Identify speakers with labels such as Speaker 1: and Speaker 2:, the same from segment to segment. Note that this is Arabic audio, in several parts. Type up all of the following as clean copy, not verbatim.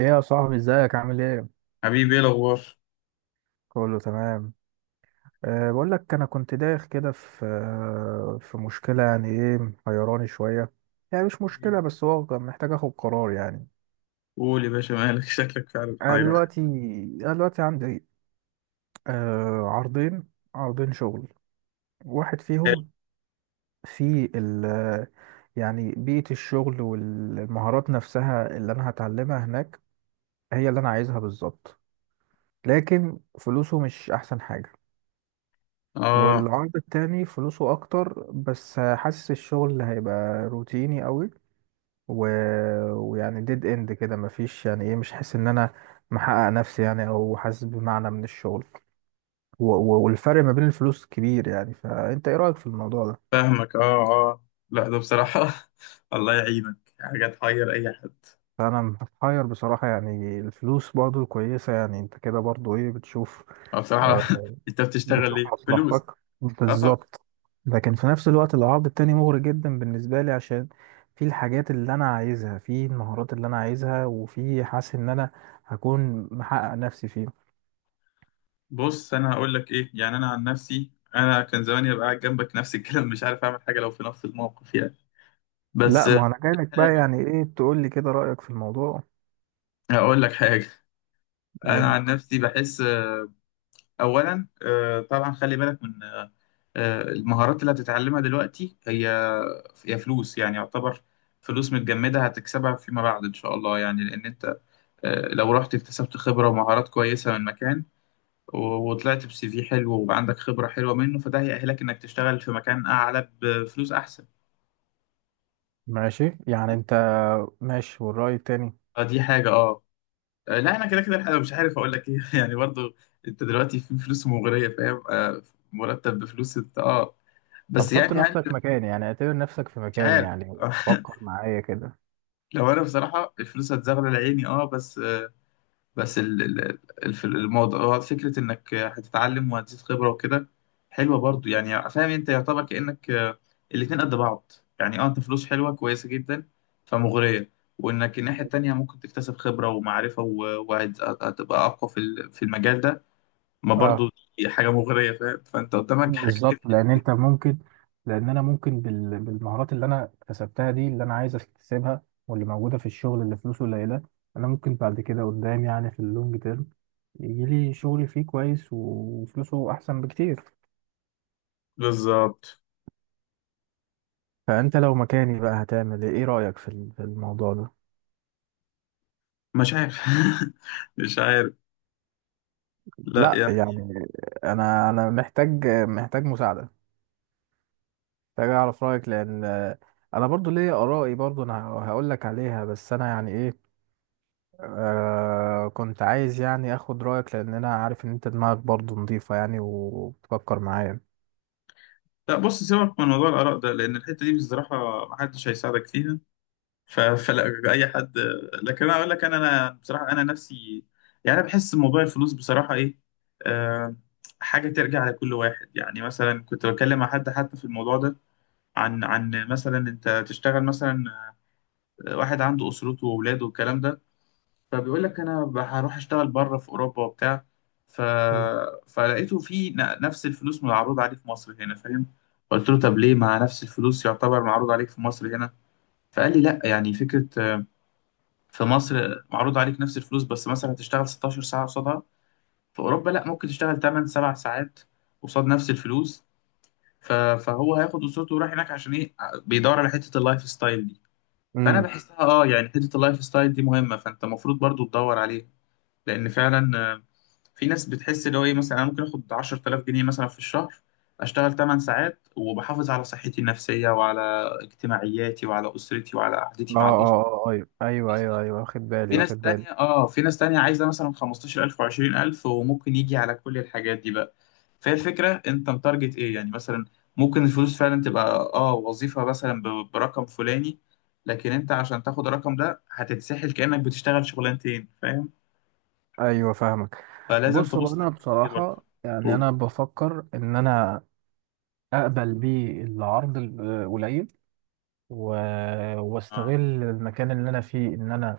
Speaker 1: ايه يا صاحبي، ازيك؟ عامل ايه؟
Speaker 2: حبيبي، ايه الاخبار؟
Speaker 1: كله تمام. أه بقول لك، انا كنت دايخ كده في مشكله، يعني ايه، محيراني شويه. يعني مش مشكله، بس هو كان محتاج اخد قرار يعني.
Speaker 2: قول يا باشا، مالك؟ شكلك فعلا
Speaker 1: انا
Speaker 2: حيران.
Speaker 1: دلوقتي انا دلوقتي عندي أه عرضين، عرضين شغل. واحد فيهم في ال يعني بيئه الشغل والمهارات نفسها اللي انا هتعلمها هناك هي اللي انا عايزها بالظبط، لكن فلوسه مش احسن حاجه.
Speaker 2: اه
Speaker 1: والعرض التاني فلوسه اكتر بس حاسس الشغل هيبقى روتيني قوي، و... ويعني ديد اند كده، مفيش يعني ايه، مش حاسس ان انا محقق نفسي يعني، او حاسس بمعنى من الشغل. والفرق ما بين الفلوس كبير يعني، فانت ايه رأيك في الموضوع ده؟
Speaker 2: فاهمك، اه اه. لا ده بصراحة، الله يعينك، حاجة تحير اي حد.
Speaker 1: فانا محير بصراحة، يعني الفلوس برضو كويسة، يعني انت كده برضو ايه بتشوف؟
Speaker 2: اه بصراحة،
Speaker 1: آه،
Speaker 2: انت بتشتغل
Speaker 1: بتشوف
Speaker 2: ليه؟ فلوس.
Speaker 1: مصلحتك.
Speaker 2: اه طب.
Speaker 1: بالظبط، لكن في نفس الوقت العرض التاني مغري جدا بالنسبة لي، عشان في الحاجات اللي أنا عايزها، في المهارات اللي أنا عايزها، وفي حاسس إن أنا هكون محقق نفسي فيه.
Speaker 2: بص، انا هقول لك ايه، يعني انا عن نفسي انا كان زماني ابقى قاعد جنبك نفس الكلام، مش عارف اعمل حاجة لو في نفس الموقف يعني. بس.
Speaker 1: لا، ما أنا جايلك بقى
Speaker 2: حاجة،
Speaker 1: يعني إيه، تقول لي كده رأيك في الموضوع.
Speaker 2: هقول لك حاجة.
Speaker 1: قول
Speaker 2: انا
Speaker 1: لي.
Speaker 2: عن نفسي بحس اولا، طبعا خلي بالك من المهارات اللي هتتعلمها دلوقتي، هي يا فلوس يعني، يعتبر فلوس متجمدة هتكسبها فيما بعد إن شاء الله، يعني لأن أنت لو رحت اكتسبت خبرة ومهارات كويسة من مكان وطلعت بسي في حلو وعندك خبرة حلوة منه، فده هيأهلك إنك تشتغل في مكان أعلى بفلوس أحسن.
Speaker 1: ماشي، يعني أنت ماشي، والرأي التاني؟
Speaker 2: فدي حاجة أه. لا، أنا كده كده الحقيقة مش عارف أقول لك إيه يعني برضو. أنت دلوقتي في فلوس مغرية، فاهم؟ مرتب بفلوس أنت أه،
Speaker 1: طب
Speaker 2: بس
Speaker 1: حط
Speaker 2: يعني هل؟
Speaker 1: نفسك مكاني، يعني اعتبر نفسك في
Speaker 2: مش
Speaker 1: مكاني،
Speaker 2: عارف.
Speaker 1: يعني فكر معايا كده.
Speaker 2: لو أنا بصراحة الفلوس هتزغلل عيني أه، بس في الموضوع فكرة إنك هتتعلم وهتزيد خبرة وكده، حلوة برضو يعني. فاهم أنت، يعتبر كأنك الاتنين قد بعض. يعني أه، أنت فلوس حلوة كويسة جدا، فمغرية. وإنك الناحية التانية ممكن تكتسب خبرة ومعرفة وهتبقى أقوى في في المجال ده ما
Speaker 1: اه،
Speaker 2: برضو، دي حاجة مغرية، فاهم؟ فأنت قدامك حاجتين.
Speaker 1: بالظبط، لان انت ممكن، لان انا ممكن بالمهارات اللي انا اكتسبتها دي، اللي انا عايز اكتسبها، واللي موجوده في الشغل اللي فلوسه قليله، انا ممكن بعد كده قدام، يعني في اللونج تيرم، يجي لي شغل فيه كويس وفلوسه احسن بكتير.
Speaker 2: بالظبط.
Speaker 1: فانت لو مكاني بقى هتعمل ايه؟ إيه رايك في الموضوع ده؟
Speaker 2: مش عارف، مش عارف. لا
Speaker 1: لا
Speaker 2: يعني.
Speaker 1: يعني، انا محتاج مساعده، محتاج اعرف رايك، لان انا برضو ليا ارائي، برضو انا هقول لك عليها، بس انا يعني ايه، كنت عايز يعني اخد رأيك، لان انا عارف ان انت دماغك برضو نظيفة يعني وبتفكر معايا.
Speaker 2: لا بص، سيبك من موضوع الآراء ده لأن الحتة دي بصراحة محدش هيساعدك فيها. فلا اي حد. لكن انا اقول لك، انا بصراحه انا نفسي، يعني انا بحس موضوع الفلوس بصراحه ايه، آه حاجه ترجع لكل واحد. يعني مثلا كنت بتكلم مع حد حتى في الموضوع ده، عن مثلا انت تشتغل، مثلا واحد عنده اسرته واولاده والكلام ده، فبيقول لك انا هروح اشتغل بره في اوروبا وبتاع. ف
Speaker 1: مم.
Speaker 2: فلقيته في نفس الفلوس معروض عليه في مصر هنا، فاهم؟ قلت له طب ليه مع نفس الفلوس يعتبر معروض عليك في مصر هنا؟ فقال لي لا، يعني فكرة، في مصر معروض عليك نفس الفلوس بس مثلا هتشتغل 16 ساعة قصادها، في أوروبا لا، ممكن تشتغل 8 7 ساعات قصاد نفس الفلوس. فهو هياخد أسرته وراح هناك عشان إيه؟ بيدور على حتة اللايف ستايل دي. فأنا
Speaker 1: امم.
Speaker 2: بحسها أه، يعني حتة اللايف ستايل دي مهمة، فأنت المفروض برضو تدور عليها لأن فعلا في ناس بتحس اللي هو إيه، مثلا أنا ممكن آخد 10,000 جنيه مثلا في الشهر، أشتغل 8 ساعات وبحافظ على صحتي النفسية وعلى اجتماعياتي وعلى أسرتي وعلى
Speaker 1: اه
Speaker 2: قعدتي مع الأسرة.
Speaker 1: اه اه، ايوه ايوه ايوه
Speaker 2: بالظبط.
Speaker 1: ايوه، واخد بالي
Speaker 2: في ناس
Speaker 1: واخد بالي.
Speaker 2: تانية اه، في ناس تانية عايزة مثلا 15,000 و20000، وممكن يجي على كل الحاجات دي بقى. فهي الفكرة انت متارجت ايه يعني. مثلا ممكن الفلوس فعلا تبقى اه، وظيفة مثلا برقم فلاني، لكن انت عشان تاخد الرقم ده هتتسحل كأنك بتشتغل شغلانتين، فاهم؟
Speaker 1: ايوه، فاهمك.
Speaker 2: فلازم
Speaker 1: بص، هو
Speaker 2: تبص على
Speaker 1: انا
Speaker 2: الحتة دي برضه.
Speaker 1: بصراحة يعني
Speaker 2: قول.
Speaker 1: انا بفكر ان انا اقبل بيه العرض القليل، و... واستغل
Speaker 2: اه.
Speaker 1: المكان اللي انا فيه، ان انا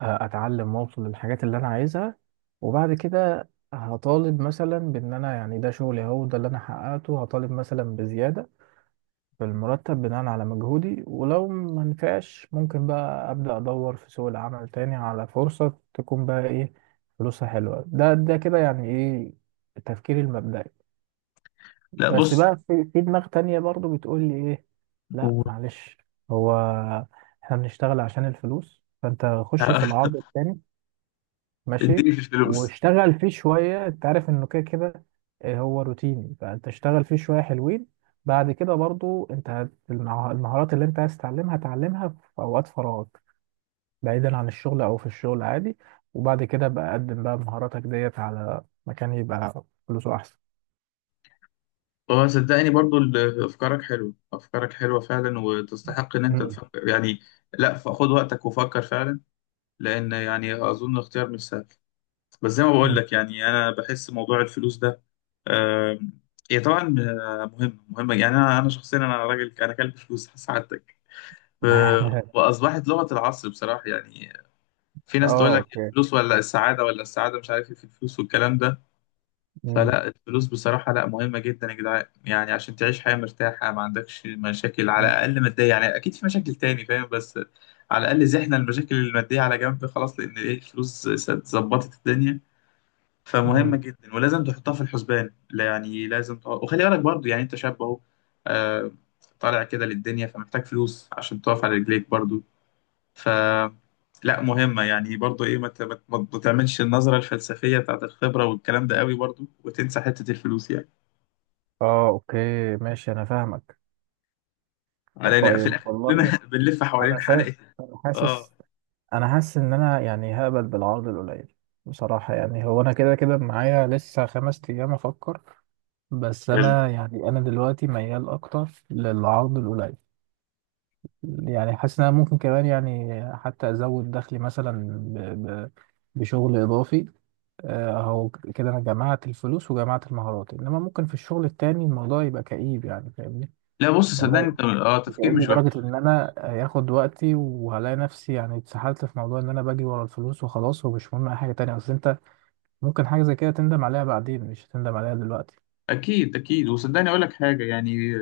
Speaker 1: اتعلم واوصل للحاجات اللي انا عايزها، وبعد كده هطالب مثلا بان انا، يعني ده شغلي اهو، ده اللي انا حققته، هطالب مثلا بزياده في المرتب بناء على مجهودي. ولو ما نفعش ممكن بقى ابدا ادور في سوق العمل تاني على فرصه تكون بقى ايه، فلوسها حلوه. ده كده يعني ايه، التفكير المبدئي.
Speaker 2: لا
Speaker 1: بس
Speaker 2: بص
Speaker 1: بقى في دماغ تانية برضو بتقول لي ايه، لا
Speaker 2: قول.
Speaker 1: معلش، هو احنا بنشتغل عشان الفلوس، فانت خش في العرض التاني. ماشي،
Speaker 2: اديني في الفلوس.
Speaker 1: واشتغل فيه شوية، انت عارف انه كده كده هو روتيني، فانت اشتغل فيه شوية حلوين، بعد كده برضو انت المهارات اللي انت عايز تعلمها تعلمها في اوقات فراغك، بعيدا عن الشغل او في الشغل عادي، وبعد كده بقى قدم بقى مهاراتك ديت على مكان يبقى فلوسه احسن.
Speaker 2: هو صدقني، برضو افكارك حلوه، افكارك حلوه فعلا وتستحق ان انت
Speaker 1: مم.
Speaker 2: تفكر يعني. لا خد وقتك وفكر فعلا، لان يعني اظن اختيار مش سهل. بس زي ما بقول
Speaker 1: مم.
Speaker 2: لك يعني، انا بحس موضوع الفلوس ده، آم، هي طبعا مهمه مهمه. يعني انا، انا شخصيا، انا راجل انا كلب فلوس، سعادتك. ف- واصبحت لغه العصر بصراحه يعني. في ناس تقول
Speaker 1: اه،
Speaker 2: لك
Speaker 1: اوكي.
Speaker 2: الفلوس ولا السعاده، ولا السعاده مش عارف ايه، في الفلوس والكلام ده.
Speaker 1: مم.
Speaker 2: فلا، الفلوس بصراحة لا، مهمة جدا يا جدعان، يعني عشان تعيش حياة مرتاحة ما عندكش مشاكل على
Speaker 1: مم.
Speaker 2: الأقل مادية، يعني أكيد في مشاكل تاني، فاهم؟ بس على الأقل زحنا المشاكل المادية على جنب، خلاص، لأن إيه، الفلوس ظبطت الدنيا. فمهمة
Speaker 1: مم.
Speaker 2: جدا ولازم تحطها في الحسبان، لا يعني لازم تقعد وخلي بالك برضو يعني. أنت شاب أهو، آه، طالع كده للدنيا، فمحتاج فلوس عشان تقف على رجليك برضو. ف لا، مهمة يعني برضو ايه، ما تعملش النظرة الفلسفية بتاعت الخبرة والكلام ده قوي برضو وتنسى حتة الفلوس يعني،
Speaker 1: اه، اوكي، ماشي، انا فاهمك.
Speaker 2: لأن في
Speaker 1: طيب،
Speaker 2: الآخر
Speaker 1: والله،
Speaker 2: كلنا بنلف
Speaker 1: انا
Speaker 2: حوالين
Speaker 1: شايف،
Speaker 2: حلقة.
Speaker 1: انا
Speaker 2: اه
Speaker 1: حاسس، انا حاسس ان انا يعني هقبل بالعرض القليل. بصراحة يعني، هو انا كده كده معايا لسه 5 ايام افكر. بس
Speaker 2: حلو.
Speaker 1: انا يعني انا دلوقتي ميال اكتر للعرض القليل. يعني حاسس ان انا ممكن كمان يعني حتى ازود دخلي مثلا ب... ب... بشغل اضافي. اهو كده انا جمعت الفلوس وجمعت المهارات، انما ممكن في الشغل التاني الموضوع يبقى كئيب يعني فاهمني،
Speaker 2: لا بص صدقني، انت اه تفكير
Speaker 1: بيتعبني
Speaker 2: مش وحش.
Speaker 1: لدرجة إن أنا هياخد وقتي وهلاقي نفسي يعني اتسحلت في موضوع إن أنا باجي ورا الفلوس وخلاص ومش مهم أي حاجة تانية، أصل أنت ممكن حاجة زي كده تندم عليها بعدين، مش هتندم عليها دلوقتي.
Speaker 2: اكيد اكيد، وصدقني اقول لك حاجه يعني،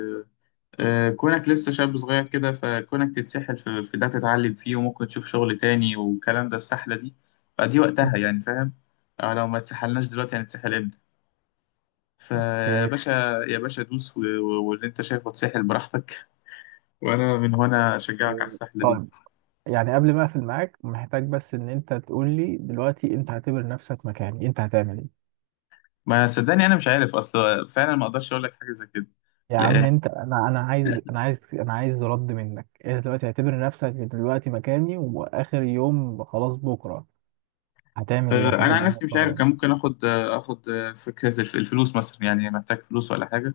Speaker 2: كونك لسه شاب صغير كده، فكونك تتسحل في, ده تتعلم فيه وممكن تشوف شغل تاني والكلام ده، السحله دي فدي وقتها يعني، فاهم؟ لو ما تسحلناش دلوقتي هنتسحل امتى؟ فيا
Speaker 1: اوكي،
Speaker 2: باشا، يا باشا دوس واللي انت شايفه اتسحل براحتك، وانا من هنا اشجعك على السحله دي.
Speaker 1: طيب، يعني قبل ما أقفل معاك محتاج بس إن أنت تقول لي دلوقتي أنت هتعتبر نفسك مكاني أنت هتعمل إيه؟
Speaker 2: ما صدقني، انا مش عارف اصلا فعلا، ما اقدرش اقول لك حاجه زي كده
Speaker 1: يا عم
Speaker 2: لان.
Speaker 1: أنت، أنا عايز أنا عايز أنا عايز رد منك. أنت دلوقتي هتعتبر نفسك دلوقتي مكاني وآخر يوم خلاص بكرة، هتعمل إيه؟
Speaker 2: انا
Speaker 1: هتاخد
Speaker 2: عن
Speaker 1: أنهي
Speaker 2: نفسي مش عارف،
Speaker 1: قرار؟
Speaker 2: كان ممكن اخد فكره الفلوس مثلا يعني، محتاج فلوس ولا حاجه،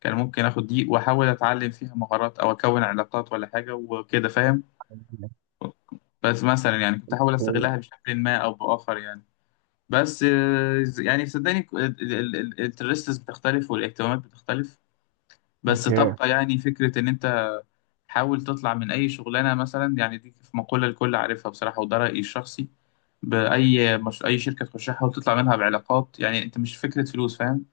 Speaker 2: كان ممكن اخد دي واحاول اتعلم فيها مهارات او اكون علاقات ولا حاجه وكده، فاهم؟ بس مثلا يعني كنت احاول استغلها بشكل ما او باخر يعني. بس يعني صدقني الانترستس بتختلف والاهتمامات بتختلف. بس
Speaker 1: اوكي.
Speaker 2: تبقى يعني فكرة إن أنت حاول تطلع من أي شغلانة مثلا يعني، دي في مقولة الكل عارفها بصراحة وده رأيي الشخصي، بأي مش أي شركة تخشها حاول تطلع منها بعلاقات. يعني أنت مش فكرة فلوس، فاهم؟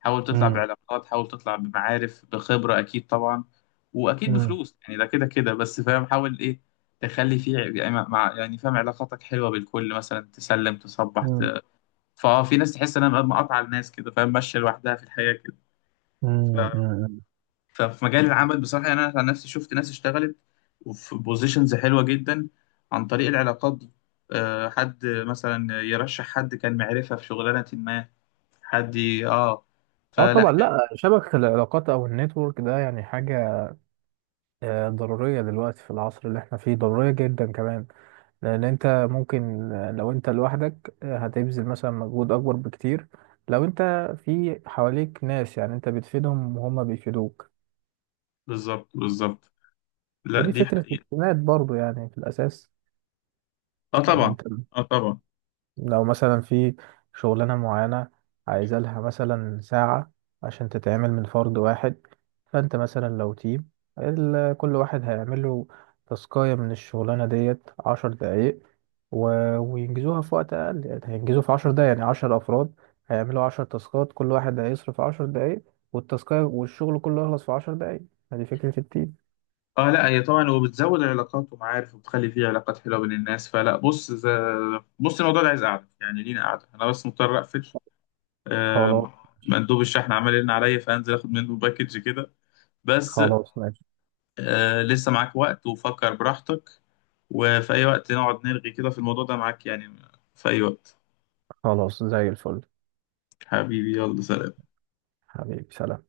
Speaker 2: حاول تطلع
Speaker 1: امم.
Speaker 2: بعلاقات، حاول تطلع بمعارف بخبرة، أكيد طبعا وأكيد
Speaker 1: مم.
Speaker 2: بفلوس يعني، ده كده كده، بس فاهم حاول إيه تخلي فيه يعني، مع يعني فاهم علاقاتك حلوة بالكل، مثلا تسلم تصبح ت...
Speaker 1: مم.
Speaker 2: فأه، في ناس تحس إنها مقاطعة الناس كده، فاهم؟ ماشية لوحدها في الحياة كده.
Speaker 1: مم. مم.
Speaker 2: ففي مجال العمل بصراحة يعني أنا عن نفسي شفت ناس اشتغلت وفي بوزيشنز حلوة جدا عن طريق العلاقات دي. حد مثلا يرشح حد كان معرفة في شغلانة ما، حد اه.
Speaker 1: اه
Speaker 2: فلا.
Speaker 1: طبعا، لا شبكة العلاقات او النتورك ده يعني حاجة ضرورية دلوقتي في العصر اللي احنا فيه، ضرورية جدا كمان، لان انت ممكن لو انت لوحدك هتبذل مثلا مجهود اكبر بكتير، لو انت في حواليك ناس، يعني انت بتفيدهم وهم بيفيدوك.
Speaker 2: بالظبط بالظبط. لا
Speaker 1: ودي
Speaker 2: دي
Speaker 1: فكرة
Speaker 2: حقيقة.
Speaker 1: الاعتماد برضو يعني في الاساس.
Speaker 2: اه
Speaker 1: يعني
Speaker 2: طبعا.
Speaker 1: انت
Speaker 2: اه طبعا.
Speaker 1: لو مثلا في شغلانة معينة عايزة لها مثلا ساعة عشان تتعمل من فرد واحد، فأنت مثلا لو تيم، كل واحد هيعمل له تاسكاية من الشغلانة ديت 10 دقايق، و... وينجزوها في وقت أقل، يعني هينجزوا في 10 دقايق يعني 10 أفراد هيعملوا 10 تاسكات، كل واحد هيصرف 10 دقايق، والتاسكاية والشغل كله يخلص في 10 دقايق. هذه فكرة التيم.
Speaker 2: اه لا، هي طبعا وبتزود العلاقات ومعارف وبتخلي فيه علاقات حلوة بين الناس. فلا بص بص الموضوع ده عايز قعدة، يعني لينا قعدة، أنا بس مضطر أقفل.
Speaker 1: خلاص.
Speaker 2: آه، مندوب الشحن عمل لنا عليا فأنزل آخد منه باكج كده بس.
Speaker 1: خلاص، ماشي.
Speaker 2: آه، لسه معاك وقت وفكر براحتك، وفي أي وقت نقعد نرغي كده في الموضوع ده معاك يعني، في أي وقت.
Speaker 1: خلاص، زي الفل.
Speaker 2: حبيبي يلا سلام.
Speaker 1: حبيبي سلام.